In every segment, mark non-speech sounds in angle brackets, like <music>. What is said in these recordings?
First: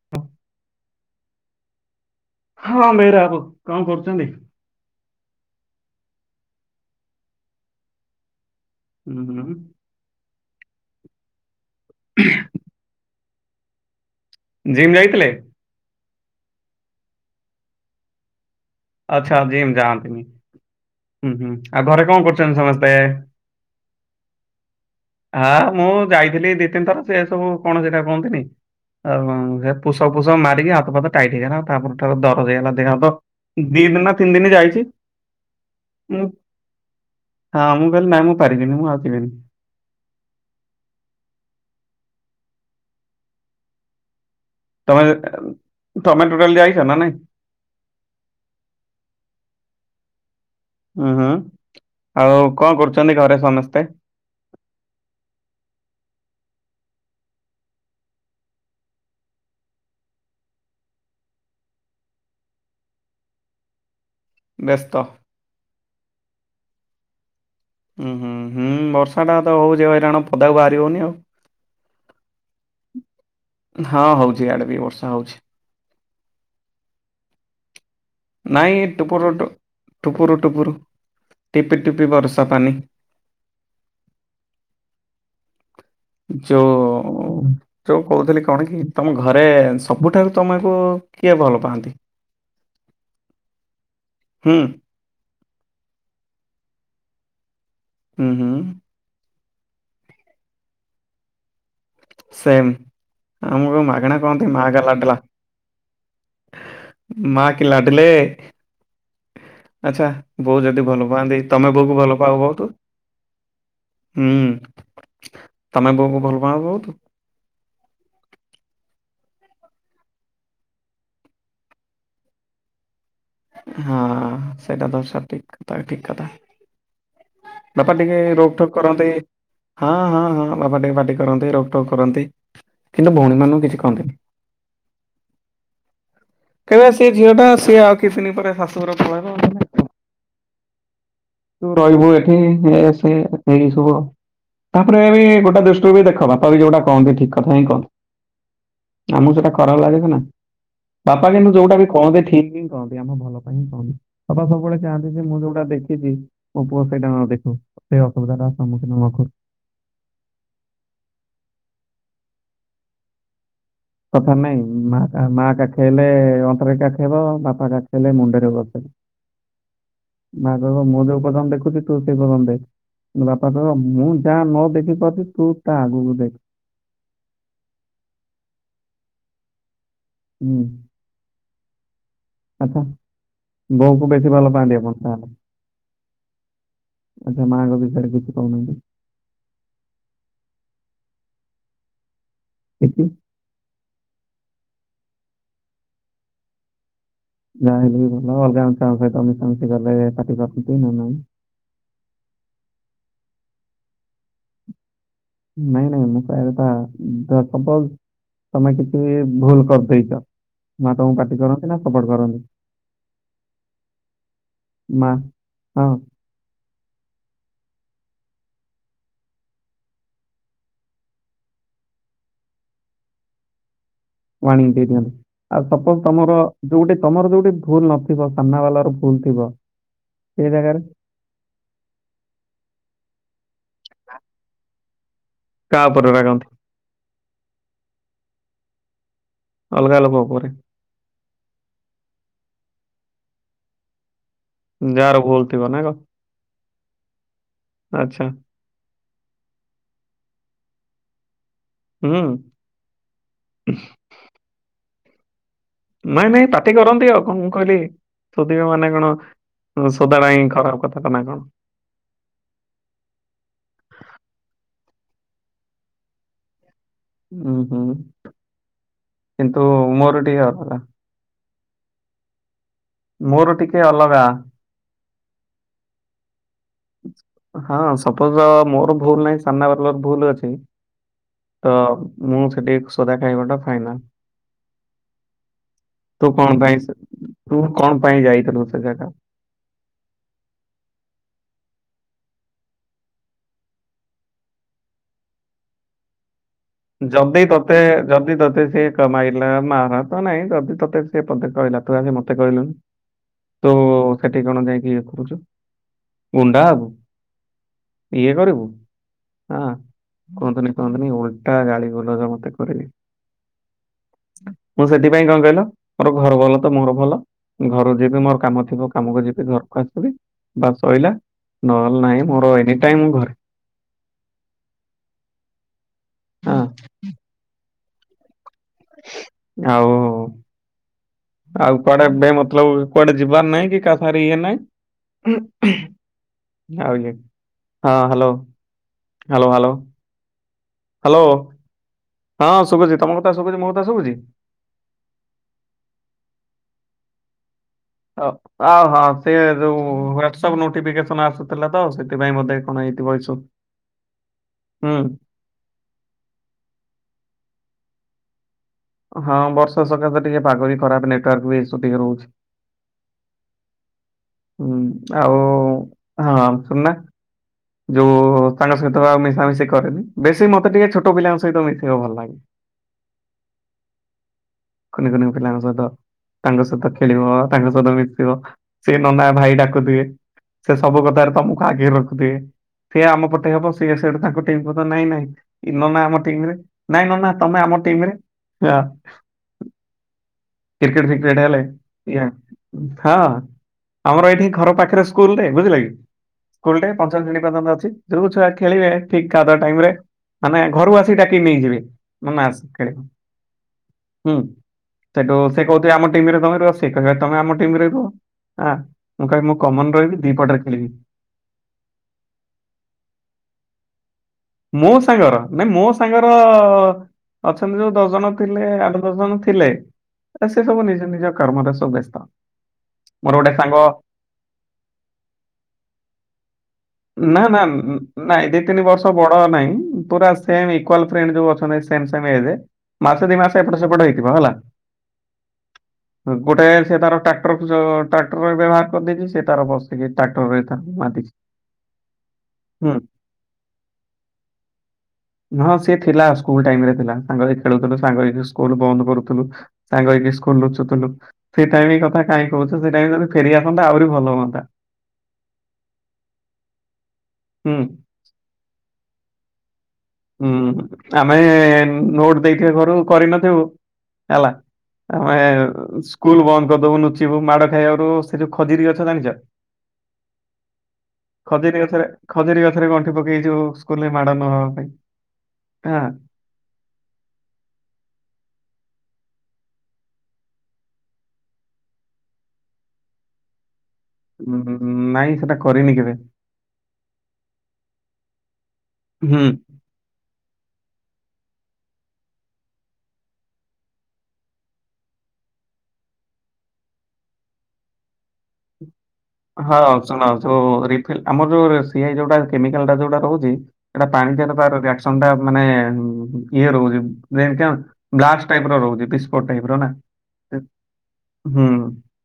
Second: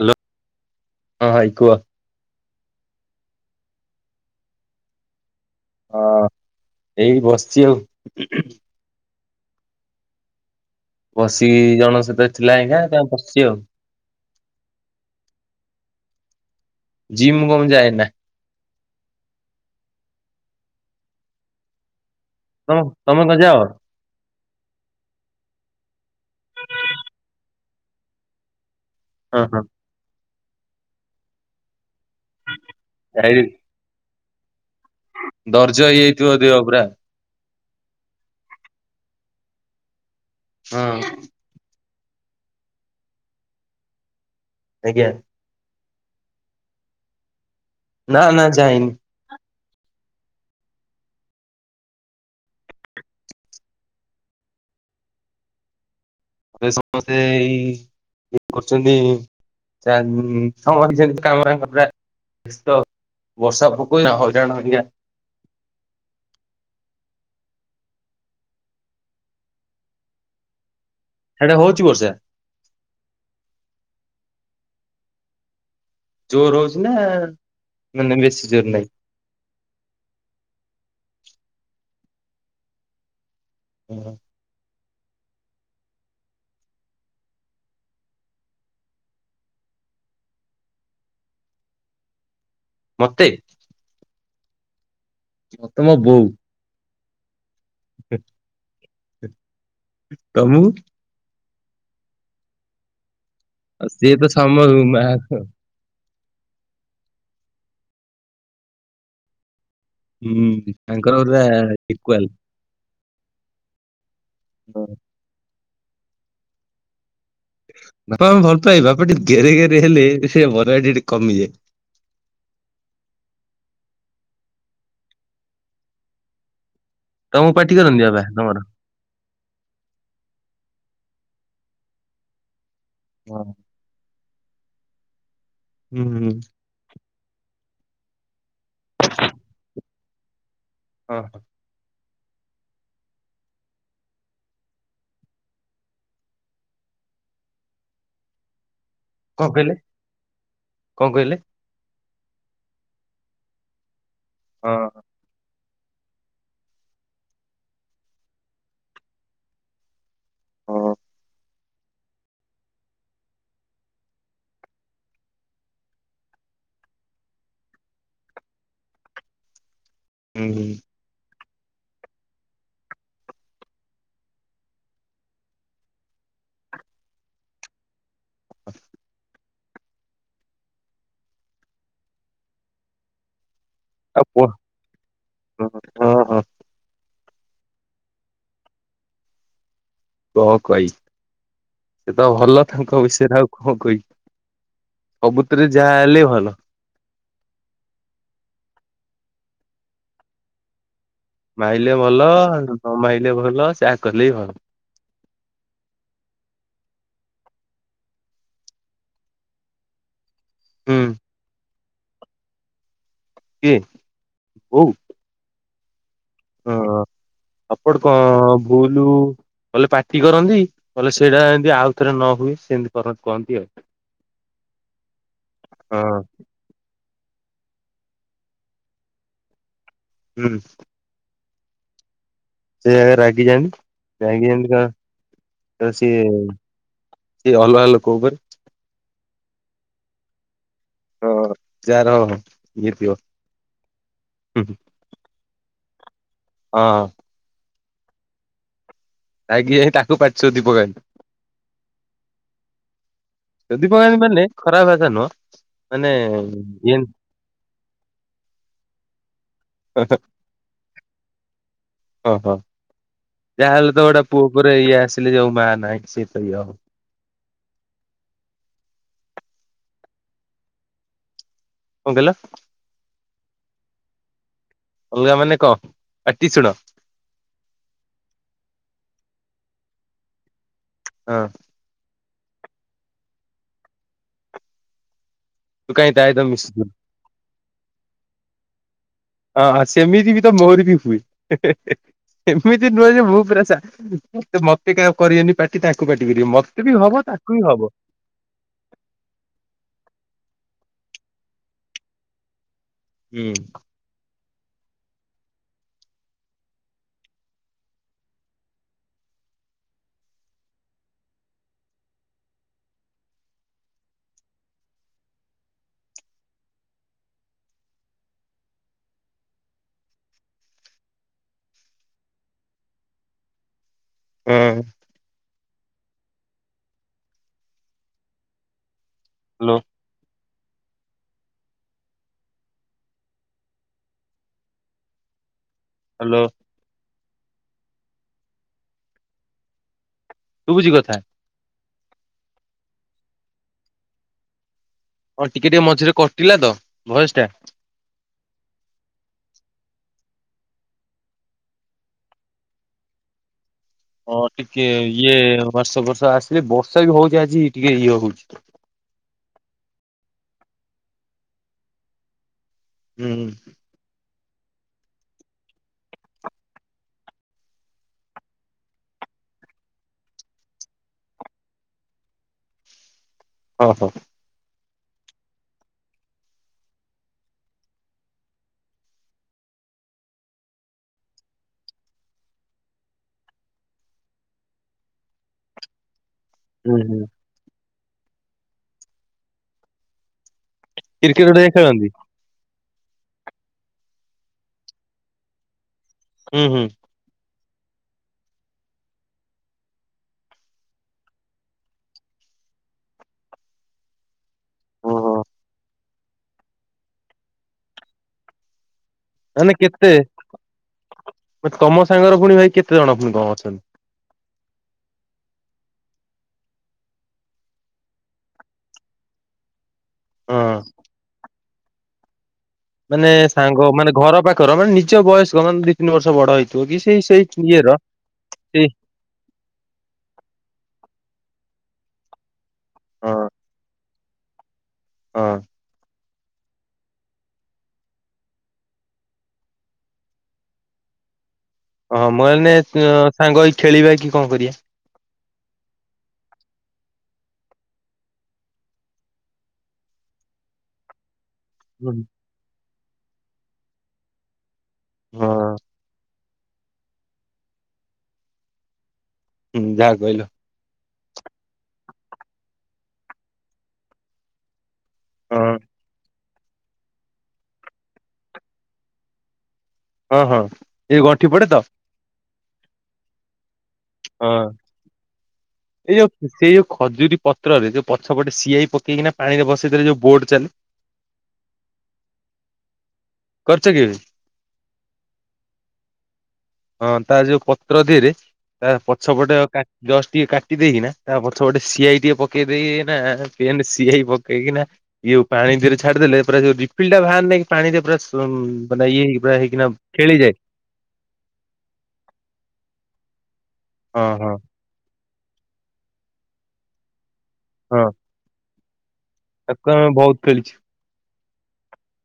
Hello ହଁ ଭାଈ କୁହ? ହଁ ବେହେରା ବାବୁ କଣ କରୁଛନ୍ତି? ହଁ ଏଇ ବସିଚି ଆଉ। ଉଁ ହୁଁ। ବସିକି ଜଣକ ସହିତ ଥିଲା ଆଜ୍ଞା ତାପ ବସିଛି ଆଉ। ଜିମ୍ ଯାଇଥିଲେ? ଜିମ୍ ମୁଁ କମ ଯାଏନା। ଆଚ୍ଛା ଜିମ୍ ଯାଆନ୍ତିନି। ହୁଁ ହୁଁ ଆଉ ଘରେ କଣ କରୁଛନ୍ତି ତମ ସମସ୍ତେ? ତମେ କଣ ଯାଅ ହଁ ହଁ ମୁଁ ଯାଇଥିଲି ଦି ତିନି ଥର ସେ ସବୁ କଣ ସେଇଟା କୁହନ୍ତିନି ଆଉ ହଁ ହଁ। ପୁସପ୍ ଫୁସପ୍ ମାରିକି ହାତଫାତ ଟାଇଟ୍ ହେଇଗଲା ତାପର ଠୁ ଦରଜ ହେଇଗଲା ଦେହ ହାତ। ଯାଇନି ଦି ଦିନ ନା ତିନି ଦିନ ଯାଇଛି। ଦର୍ଜ ମୁଁ ହେଇଯାଇଥିବ ଦେହ ପୁରା। ହଁ ମୁଁ କହିଲି ନାଁ ମୁଁ ପାରିବିନି ମୁଁ ଆଉ ଯିବିନି। ହଁ। ଆଜ୍ଞା ତମେ ତମେ ଟୋଟାଲି ଯାଇଛ ନା ନାଇଁ? ନା ନା ଯାଇନି। ହୁଁ ହୁଁ ଆଉ କଣ କରୁଛନ୍ତି ଘରେ ସମସ୍ତେ? ଘରେ ସମସ୍ତେ ଏଇ ଇଏ କରୁଛନ୍ତି। <unintelligible> ବର୍ଷା ପୋକ ଏଇନା ହ ଜଣ ହେରିକା। ବ୍ୟସ୍ତ। ଉୁଁ ହୁଁ ହୁଁ ବର୍ଷାଟା ତ ହଉଛି ହଇରାଣ ପଦାକୁ ବାହାରି ହଉନି ଆଉ। ହେଡେ ହଉଛି ବର୍ଷା? ହଁ ହଉଛି ଏଆଡେ ବି ବର୍ଷା ହଉଛି। ଜୋରେ ହଉଛିନା ନା ନା ବେଶୀ ଜୋରେ ନାଇଁ? ଟୁପୁରୁ ଟୁପ୍ ଟୁପୁରୁ ଟିପି ଟିପି ବର୍ଷା ପାଣି। ହୁଁ। ଯୋ ଯୋଉ କହୁଥିଲି କଣ କି ତମ ଘରେ ସବୁଠାରୁ ତମକୁ କିଏ ଭଲ ପାଆନ୍ତି? ମୋତେ? ହୁଁ। ମତେ ମ ବୋଉ। ହୁଁ ହୁଁ ତମୁକୁ। ସେମ୍ ଆମକୁ ଆଉ ସିଏ ମାଗଣା ତ କହନ୍ତି ମାକା ଲାଡାଲା। ସମ ମା କି ଲାଡ଼ଲେ। ଆଚ୍ଛା ବୋଉ ହୁଁ ଯଦି ଭଲ ତାଙ୍କର ପାଆନ୍ତି ପୁରା ତମେ ବୋଉକୁ ଭଲ ପାଅ ବହୁତ ହୁଁ। <unintelligible> ତମେ ବୋଉଙ୍କୁ ଭଲ ପାଅ ବହୁତୁ। ବାପା ଆମେ ଭଲ ପାଇବା ଟିକେ ଗେରେ ଗେରେ ହେଲେ ସେ ବର ଟିକେ କମିଯାଏ। ହଁ ସେଇଟା ତ ସ ଠିକ୍ ଉପାୟ ଠିକ୍‌ କଥା। ତମକୁ ପାଟି ବାପା କରନ୍ତି ଟିକେ ବାବା ରୋକ ତମର? ଠକ୍ କରନ୍ତି ହଁ ହଁ ହଁ ବାପା ଟିକେ ପାଟି କରନ୍ତି ରୋକ ଠକ୍ କରନ୍ତି। କିନ୍ତୁ ଭଉଣୀ ହଁ ମାନଙ୍କୁ କିଛି କହନ୍ତିନି। ହୁଁ ହୁଁ। କହବେ ସେ ଝିଅ ଟା ସି ଆଉ କିଛିିଦିନି ପରେ ଶାଶୁଘର ପଳେଇବ। ହଁ। ତୁ ରହିବୁ ଏଠି ହେ ସେ ଏଇସବୁ। ତାପରେ ବି ଗୋଟେ ଦୃଷ୍ଟି ଦେଖ ବାପା ବି ଯୋଉଟା କହନ୍ତି ଠିକ୍‌ କଥା ହିଁ କହନ୍ତି। ଆମକୁ କଣ ସେଟା କହିଲେ ଖରାପ ଲାଗିଛି ନା କଣ ବାପା କହିଲେ? କିନ୍ତୁ ଯୋଉଟା ବି କହନ୍ତି ଠିକ୍‌ ହିଁ କହନ୍ତି ଆମ ଭଲ ପାଇଁ ହଁ କହନ୍ତି। ବାପା ହଁ ସବୁବେଳେ ଚାହାନ୍ତି ଯେ ମୁଁ ଯୋଉଟା ଦେଖିଛି ମୋ ପୁଅ ସେଇଟା ନ ଦେଖୁ ସେଇ ଅସୁବିଧା ଟା ସମ୍ମୁଖୀନ ନହୋଉ। ହଁ। କଥା ନାଇଁ ମା କାଖେଇଲେ ଅଣ୍ଟାରେ କାଖେଇବ ବାପା କାଖେଇଲେ ମୁଣ୍ଡରେ ବସ। ହୁଁ ମା ହୁଁ କହିବ ମୁଁ ଯୋଉ ପ୍ରଥମ ଦେଖୁଚି। ତୁ ସେ ପାଖ ଦେଖେ ବାପା ତର ମୁଁ ଯାହା ନ ଦେଖିପାରୁଛିି ତୁ ତା ଆଗକୁ ଦେଖ। <unintelligible> ହୁଁ। ଆହା ବୋଉ କୁ ଆଉ ବେଶୀ କୁହ ଭଲ ପାଆନ୍ତି ଆପଣ ତାହାଲେ। ହଁ ହଁ ଆଚ୍ଛା ମାଙ୍କ ବିଷୟରେ କିଛି କହୁନାହାନ୍ତି। କଣ କହି ସେ ତ ଭଲ ତାଙ୍କ କିଛି ବିଷୟରେ ଆଉ କଣ କି ସବୁତରେ ଯାହା ହେଲେ ଭଲ। ଯାହା ହେଲେ ବି ଭଲ ଅଲଗା ଛୁଆ ଙ୍କ ସହିତ ମିଶାମିଶି ଗଲେ ପାଟିକୁ ଆସନ୍ତି ନା ନାଇଁ। ମାଇଲେ ଭଲ ନ ମାଇଲେ ଭଲ ଯାହା କଲେ ବି ଭଲ। ନାଇଁ ନାଇଁ ମୁଁ କହିବା କଥା ସପୋଜ ତମେ କିଛି ଭୁଲ କରିଦେଇଛ। ମା ହୁଁ ତମକୁ ପାଟି କରନ୍ତି ନା ସପୋର୍ଟ କରନ୍ତି। କିଏ ବୋଉ। ମା ହଁ। ସପଟ କଣ ଭୁଲୁ କଲେ ପାଟି କରନ୍ତି କହଲେ ସେଇଟା ଏମିତି ଆଉ ଥରେ ନ ହୁଏ ସେମିତି କର କୁହନ୍ତି ଆଉ। ୱାନିଙ୍ଗ ଦେଇ ଦିଅନ୍ତି ଆଉ ସପୋଜ ହଁ ତମର ଯୋଉଠି ତମର ଯୋଉଠି ଭୁଲ ନଥିବ ସାମ୍ନା ବାଲା ର ଭୁଲ ଥିବ ସେଇ ହୁଁ ଜାଗାରେ ସେ ରାଗି ଯାଆନ୍ତି ରାଗିଯାନ୍ତି କାହା ତ ଉପରେ ସିଏ ରାଗନ୍ତି କିଏ ଅଲଗା ଲୋକ ଉପରେ ଅଲଗା ଲୋକ ଉପରେ। ହଁ ଯାର ହଁ ହଁ ଇଏ ଥିବ। ଯାହାର ଭଲ ଥିବ ନା କଁ? ହଁ। ଆଚ୍ଛା। <unintelligible> ହୁଁ। ଶୋଧିପକାନ୍ତି ମାନେ ଖରାପ ଭାଷା ନୁହଁ। ମାନେ ନାଇଁ ନାଇଁ ପାଟି ଇଏ କରନ୍ତି ଆଉ କଣ ମୁଁ କହିଲି ସୋଧିବା ମାନେ କଣ ସୋଦାଟା ହିଁ ଖରାପ କଥା ନା କଣ? ଓ ହୋ। ଯାହାହେଲେ ତ ଗୋଟେ ପୁଅ ଉପରେ ଇଏ ଆସିଲେ। ଯଉ ମା ନାହିଁ। ସିଏ ତ ଇଏ ହବ। ଉଁ ହୁଁ କିନ୍ତୁ ମୋର ଟିକେ ଅଲଗା। କଁ କହିଲ? ମୋର ଟିକେ ଅଲଗା। ଅଲଗା ମାନେ କଣ? ପାଟି ଶୁଣ। ହଁ ସପୋଜ ମୋର ଭୁଲ ନାହିଁ। ସାମ୍ନା ବାଲର ଭୁଲ ଅଛି। ହଁ। ହଁ ମୁଁ ସେଠି ସୋଦା ଖାଇବାଟା ଫାଇନାଲ। କାଇଁ <inaudible> ତା ତୁ ସହିତ କଣ ପାଇଁ ମିଶୁଛୁ ସେ ତୁ କଣପାଇଁ ଯାଇଥିଲୁ ସେ ଜାଗା? ହଁ ହଁ ସେମିତି ବି ତ ମୋର ବି ହୁଏ। ଏମିତି ନୁହେଁ ଯେ ମୁଁ ପୁରା ସା ମତେ ମତେ କାଇଁ କରିବେନି ପାଟି। ତାଙ୍କୁ ପାଟି କରିଵେ। ମତେ ଯେବେ ବି ହବ ଯଦି ତାକୁ ବି ତତେ ହବ। ଯଦି ତୋତେ ସିଏ କ ମାଇଲା। ମହାର ତ ନାଇଁ ଯଦି ତୋତେ ସେ ପଦେ କହିଲା ତୁ ଆଗେ ମତେ କହିଲୁନି। ହୁଁ। ତୁ ସେଠି କଣ ଯାଇକି ଉଠୁଛୁ। ଗୁଣ୍ଡା ହବୁ? ଇଏ କରିବୁ। ହଁ କୁହନ୍ତୁନି କୁହନ୍ତୁନି ଓଲଟା ଗାଳିଗୁଲଜ ମତେ କରିବେ। ମୁଁ ସେଥିପାଇଁ କଣ କହିଲ? ମୋର ଘର ଭଲ ତ ମୋର ଭଲ। ଘର ଯିବି ମୋର କାମ ଥିବ କାମକୁ ଯିବି ଘରକୁ ଆସିବି। ବାସ ଶଇଲା। ନହେଲେ ନାଇଁ ମୋର ଏନି ଟାଇମ ଘରେ। ହୁଁ। ହଁ। ଆଉ ଆଉ କୁଆଡ଼େ ଏବେ ମତଲବ କୁଆଡ଼େ ଯିବାର ନାହିଁ। କିକା ସାଙ୍ଗରେ ଇଏ ନାଇଁ। ଉଁ ହୁଁ। ହ୍ୟାଲୋ? ଆଉନି, ହଁ ହ୍ୟାଲୋ ହ୍ୟାଲୋ ହ୍ୟାଲୋ? ଶୁଭୁଛି କଥା ହ୍ୟାଲୋ, ହଁ ଶୁଭୁଛି ତମ କଥା ଶୁଭୁଛି ମୋ କଥା ଶୁଭୁଛି? ହଁ ଟିକେ ଟିକେ ମଝିରେ କଟିଲା ତ ଭଏସଟା। ଓ। ଓହୋ ସେ ଯୋଉ ହ୍ୱାଟ୍ସଅପ୍ ନୋଟିଫିକେସନ ଆସୁଥିଲା ତ। ସେଥିପାଇଁ ବୋଧେ କଣ ହେଇଥିବ ଏସବୁ। <inaudible> ହଁ ଟିକେ ଇଏ ବର୍ଷା ଫର୍ଷା ଆସିଲେ ବର୍ଷା ବି ହଉଛି ଆଜି ଟିକେ ଇଏ ହଉଛି। ହଁ ବର୍ଷା ସକାସେ ଟିକେ ପାଗ ବି ଖରାପ। ନେଟୱାର୍କ ବି ଈସୁ ଟିକେ ରହୁଛି ହୁଁ। ହୁଁ ଆଉ ହଁ ଶୁଣୁନା। ଯୋଉ ସାଙ୍ଗ ସହିତ ମିଶାମିଶି କରେନି। ବେଶୀ ମତେ ଟିକେ ଛୋଟ ପିଲାଙ୍କ ସହିତ ମିଶିବାକୁ ଭଲ ଲାଗେ। ଓଁ ହୋ। କୁନି କୁନି ପିଲାଙ୍କ ସହିତ। ତାଙ୍କ ସହିତ ଖେଳିବ, ତାଙ୍କ ସହିତ ମିଶିବ, ସିଏ ନନା, ଭାଇ ଡାକୁଥିବେ। ସେ ସବୁ କଥାରେ ତମକୁ ଆଗରେ ରଖୁଥିବେ। ସେ ଆମ ପଟେ ହବ। ସିଏ ସେଇଠୁ ତାଙ୍କ ଟିମ କହୁଥିବ ନାଇଁ ନାଇଁ ନନା ଆମ ଟିମରେ। ହୁଁ ନାଇଁ ହୁଁ ନନା ତମେ ଆମ ଟିମରେ। କ୍ରିକେଟ ଫିକେଟ ହେଲେ ହେରିକା ଖେଳନ୍ତି ହଁ ଆମର ଏଇଠି ଘର ପାଖରେ ସ୍କୁଲ ଟେ ବୁଝିଲେ କି? ହୁଁ ସ୍କୁଲ ହୁଁ ଟେ ପ <unintelligible> ଅଛି ଯୋଉ ଛୁଆ ଖେଳିବେ ଠିକ <unintelligible> ଟାଇମ ରେ। ମାନେ ଘରୁ ଆସି ଡାକି ନେଇଯିବେ। ନନା ଆସେ ଖେଳି ହୁଁ, ଓହୋ। ସେଠୁ ସେ କହୁିଥିବେ ଆମ ଟିମରେ ତମେ ରୁହ। ସେ କହିବ ତମେ ଆମ ଟିମ ରେ ରୁହ। ତାପରେ ମୁଁ ମାନେ କମନ କେତେ ରହିବି ଦିପଟରେ ଖେଳିବି। ତମ ସାଙ୍ଗର ପୁଣି ଭାଇ କେତେ ଜଣ ପୁଣି କଣ ଅଛନ୍ତି? ମୋ ସାଙ୍ଗର? ନା ମୋ ସାଙ୍ଗର ଅଛନ୍ତି ଯୋଉ ଦଶ ଜଣ ଥିଲେ, ଆଠ ଦଶ ଜଣ ଥିଲେ, ହଁ। ସେ ସବୁ ନିଜ ନିଜ କର୍ମରେ ସବୁ ବ୍ୟସ୍ତ। ମାନେ ମୋର ଗୋଟେ ସାଙ୍ଗ ମାନେ ଘର ପାଖର। ମାନେ ନିଜ ବୟସ୍କ ମାନେ ଦି ତିନି ବର୍ଷ ବଡ ହେଇଥିବ କି ସେଇ ନା ସେଇ ନା ଇଏର। ନାଇଁ ଦି ତିନି ସେଇ ବର୍ଷ ବଡ ନାଇଁ। ପୁରା ସେମ ଇକୁଆଲ ଫ୍ରେଣ୍ଡ ଯୋଉ ଅଛନ୍ତି ସେମ ସେମ ଏଜେ ମାସେ ହଁ ଦି ମାସେ ଏପଟ ସେପଟ ହେଇଥିବ ହେଲା। ହଁ ଗୋଟେ ସେ ତାର ଟ୍ରାକ୍ଟର ଚ ଟ୍ରାକ୍ଟର ବ୍ୟବହାର କରିଦେଇଛି ସେ ତାର ବସିକି ଟ୍ରାକ୍ଟର ରେ ମାତିଛି। ହଁ ମୋ ଏନେ ହୁଁ ସାଙ୍ଗ ହେଇ ଖେଳିବା କି କଣ କରିବା? ହଁ ସିଏ ଥିଲା ସ୍କୁଲ ଟାଇମ ରେ ଥିଲା। ସାଙ୍ଗ ଖେଳୁଥିଲୁ ସାଙ୍ଗ ହେଇକି ସ୍କୁଲ ବନ୍ଦ କରୁଥିଲୁ। ସାଙ୍ଗ ହେଇକି ସ୍କୁଲ ଲୁଛୁ ଥିଲୁ। ସେ ଟାଇମ ହୁଁ କଥା କାହିଁ କହୁଛୁ, ସେ ଟାଇମ ଯଦି ଫେରିଆସନ୍ତା ଆହୁରି ଭଲ ହୁଅନ୍ତା। ହଁ। ହୁଁ। ହୁଁ ଜାହା କହିଲୁ। ଆମେ ନୋଟ ଦେଇଥିବେ ଘରକୁ କରିନଥିବୁ ହେଲା। ଆମେ ହଁ ସ୍କୁଲ ବନ୍ଦ କରିଦବୁ ନୁଚିବୁ ମାଡ ଖାଇବାରୁ। ସେ ଯୋଉ ଖଜୁରି ଗଛ ଜାଣିଛ? ହଁ ହଁ ଏଇ ଗଣ୍ଠି ପଡେ ତ ଖଜୁରୀ ଗଛରେ, ଖଜୁରି ଗଛରେ ଗଣ୍ଠି ପକେଇ <unintelligible> କଲେ ମାଡ଼ ନହବା ପାଇଁ। - ହଁ <unintelligible> ସେଇ ଯୋଉ ଖଜୁରୀ ପତ୍ରରେ ଯୋଉ ପଛପଟେ ସିଆଇ ପକେଇକିନା ପାଣିରେ ଭସେଇ ଦେଲେ ଯଉ ବୋର୍ଡ ଚାଲେ। କରିଛ କେବେ? ନାଇଁ ସେଟା କରିନି କେବେ? ହଁ ତା ଯୋଉ ପତ୍ର ଧିଏରେ ତା ହୁଁ ପଛପଟେ ଅ କା ଜଷ୍ଟ ଟିକେ କାଟି ଦେଇେଇକିନା ତା ପଛ ପଟେ ସିଆଇ ଟିକେ ପକେଇ ଦେଇକି ନା ପେନ୍ ସିଆଇ ପକେଇକିନା ଇଆକୁ ପାଣି ଧିଏରେ ଛାଡିଦେଲେ ପୁରା ଯୋଉ ରିଫିଲ୍ ଟା ବାହାରେ ନକି ପାଣି ପୁରା ମାନେ ଇଏ ହେଇକି ପୁରା ହଁ ହେଇକିନା ଶୁଣୁ ଖେଳିଯାଏ <unintelligible> ଆମର ଯୋଉ ସିଆଇ ଯୋଉଟା କେମିକାଲ ଟା ଯୋଉଟା ରହୁଛି ସେଇଟା ହଁ ପାଣି ହଁ <unintelligible> ଥଣ୍ଡା ମାନେ ଇଏ ରହୁଛି। <unintelligible> ହଁ ଟାଇପର ରହୁଛି। ଟାଇପ୍ ର ନା ତାକୁ ଆମେ ବହୁତ ସେ ଖେଳିଛୁ। ହୁଁ,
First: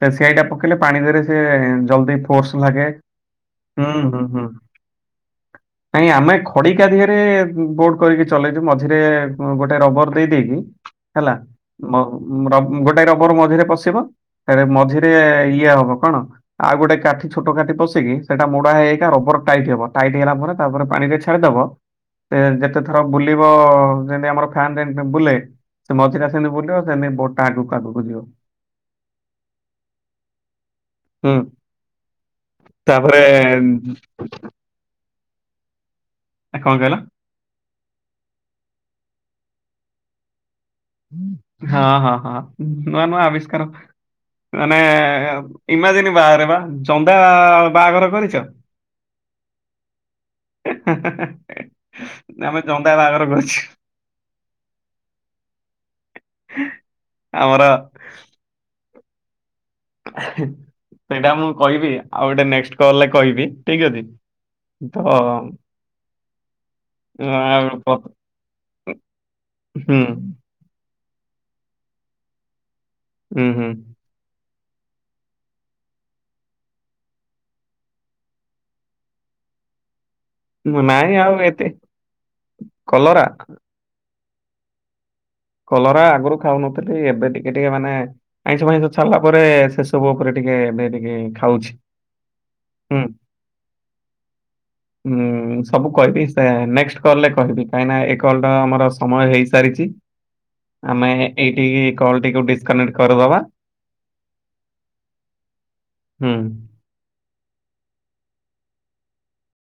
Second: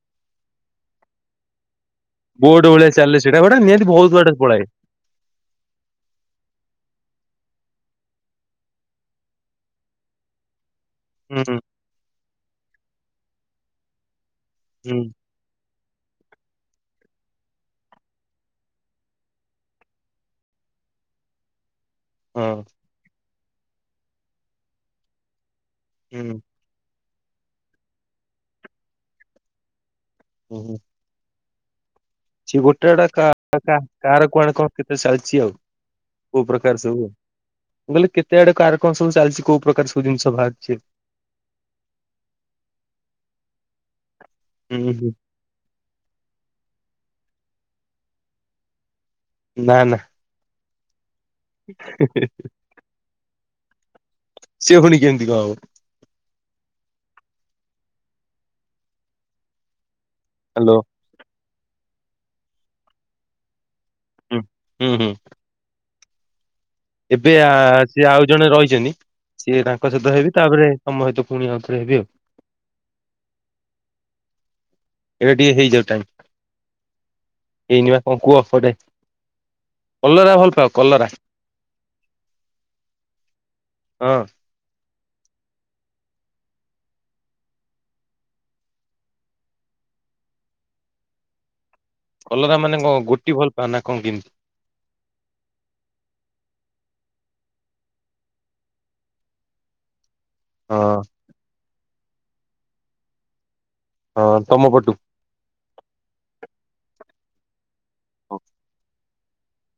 ତ ସେଇଟା ପକେଇଲେ ପାଣି ଦେହରେ ସିଏ ଜଲଦି ଫୋର୍ସ ବୋଟ ଲାଗେ ଭଳିଆ ଚାଲେ ସେଇଟା ଗୋଟେ ନିହାତି ହୁଁ ବହୁତ ହୁଁ ବାଟ ହୁଁ। ପଳାଏ। ନାଇଁ ଆମେ ଖଡିକା ଦେହରେ ବୋର୍ଟ କରିକି ଚଲେଇଛୁ ମଝିରେ ଗୋଟେ ରବର ଦେଇ ଦେଇ ଦେଇକି। ହେଲା। ହୁଁ ମ ର ଗୋଟାଏ ରବର ମଝିରେ ପଶିବ। ହୁଁ ମଝିରେ ଇଏ ହବ କଣ? ଆଉ ଗୋଟେ କାଠି ଛୋଟ କାଠି ପଶିକି ସେଟା ମୋଡା ହେଇକା ରବର ଟାଇଟ୍ ହେବ। ଟାଇଟ୍ ହେଲା ପରେ ତାପରେ ପାଣିରେ ଛାଡିଦବ, ସେ ହଁ ଯେତେ ଥର ବୁଲିବ ଯେମିତି ଆମର ଫ୍ୟାନ ଯେମିତି ବୁଲେ। ସେ ମଝିରେ ହୁଁ ସେମିତି ବୁଲିବ। ସେମତି ବୋର୍ଟ ଟା ଆଗକୁ ଆଗକୁ ଯିବ। ହୁଁ, ହୁଁ। ହୁଁ। ସିଏ ଗୋଟା ଗୋଟା ତାପରେ କାହା କାହାର କୁଆଡେ କଣ କେତେ ଚାଲିଛି ଆଉ। କୋଉ କଣ ପ୍ରକାର କହିଲ ସବୁ ଆଉ। ମୁଁ କହିଲି କେତେ ଆଡେ କାହାର କଣ ସବୁ ଚାଲିଛି କୋଉ ପ୍ରକାର ସବୁ ଜିନିଷ ବାହାରିଛି। ହଁ ହଁ ହଁ, ନୂଆ ନୂଆ ଆବିଷ୍କାର। ମାନେ ହୁଁ ହୁଁ। ଇମାଜିନ୍ ବାହାରେ ବା। ଜନ୍ଦା ବାହାଘର କରିଛ। ନା ନା। ହା ହା। ହ। ଜନ୍ଦା ବାହାଘର କରିଛି। ସିଏ ଫୁଣି କେମିତି କଣ ହବ? ଆମର ହ। ହ୍ୟାଲୋ। ସେଇଟା ମୁଁ କହିବି। ଆଉ ଗୋଟେ ନେକ୍ସଟ କଲରେ କହିବି ଠିକ ଅଛି। ହୁଁ ହୁଁ ହୁଁ ତ ଏବେ ଆ ଆଉ ପ- ସିଏ ଆଉ ଜଣେ ରହିଛନ୍ତି ସିଏ ତାଙ୍କ ହୁଁ ସହିତ ହେବି ତାପରେ ତମ ସହିତ ପୁଣି ଆଉ ଥରେ ହେବି ଆଉ। ହୁଁ, ହୁଁ। ଏଇନା ଟିକେ ହେଇଯାଉ ଟାଇମ୍। ହେଇନିବା କଣ କୁହ ଗୋଟେ। କଲରା ଭଲ ପାଅ କଲରା ନାଇଁ ଆଉ ଏତେ। କଲରା? ହଁ। କଲରା ଆଗରୁ ଖାଉନଥିଲି। ଏବେ ଟିକେ ଟିକେ ମାନେ ଆଇଁଷ ଫାଇଁଷ ଛାଡ଼ିଲା ପରେ ସେସବୁ ଉପରେ ଟିକେ ଏବେ ଟିକେ ଖାଉଛି। କଲରା ମାନେ ହୁଁ କଣ ଗୋଟି ଭଲ ପାଅ ନା କଣ କେମତି? ଉଁ ସବୁ କହିବି, ସେ ନେକ୍ସଟ କଲ୍ ରେ କହିବି କାହିଁକିନା ଏ କଲ୍ ର ଆମର ସମୟ ହେଇସାରିଛି। ହଁ ଆମେ ଏଇଠି ଏଇ କଲ୍ ଟିକୁ ଡିସକନେକ୍ଟ୍ କରିଦବା। ହଁ ତମ ପଟୁ। ହୁଁ। ଓ।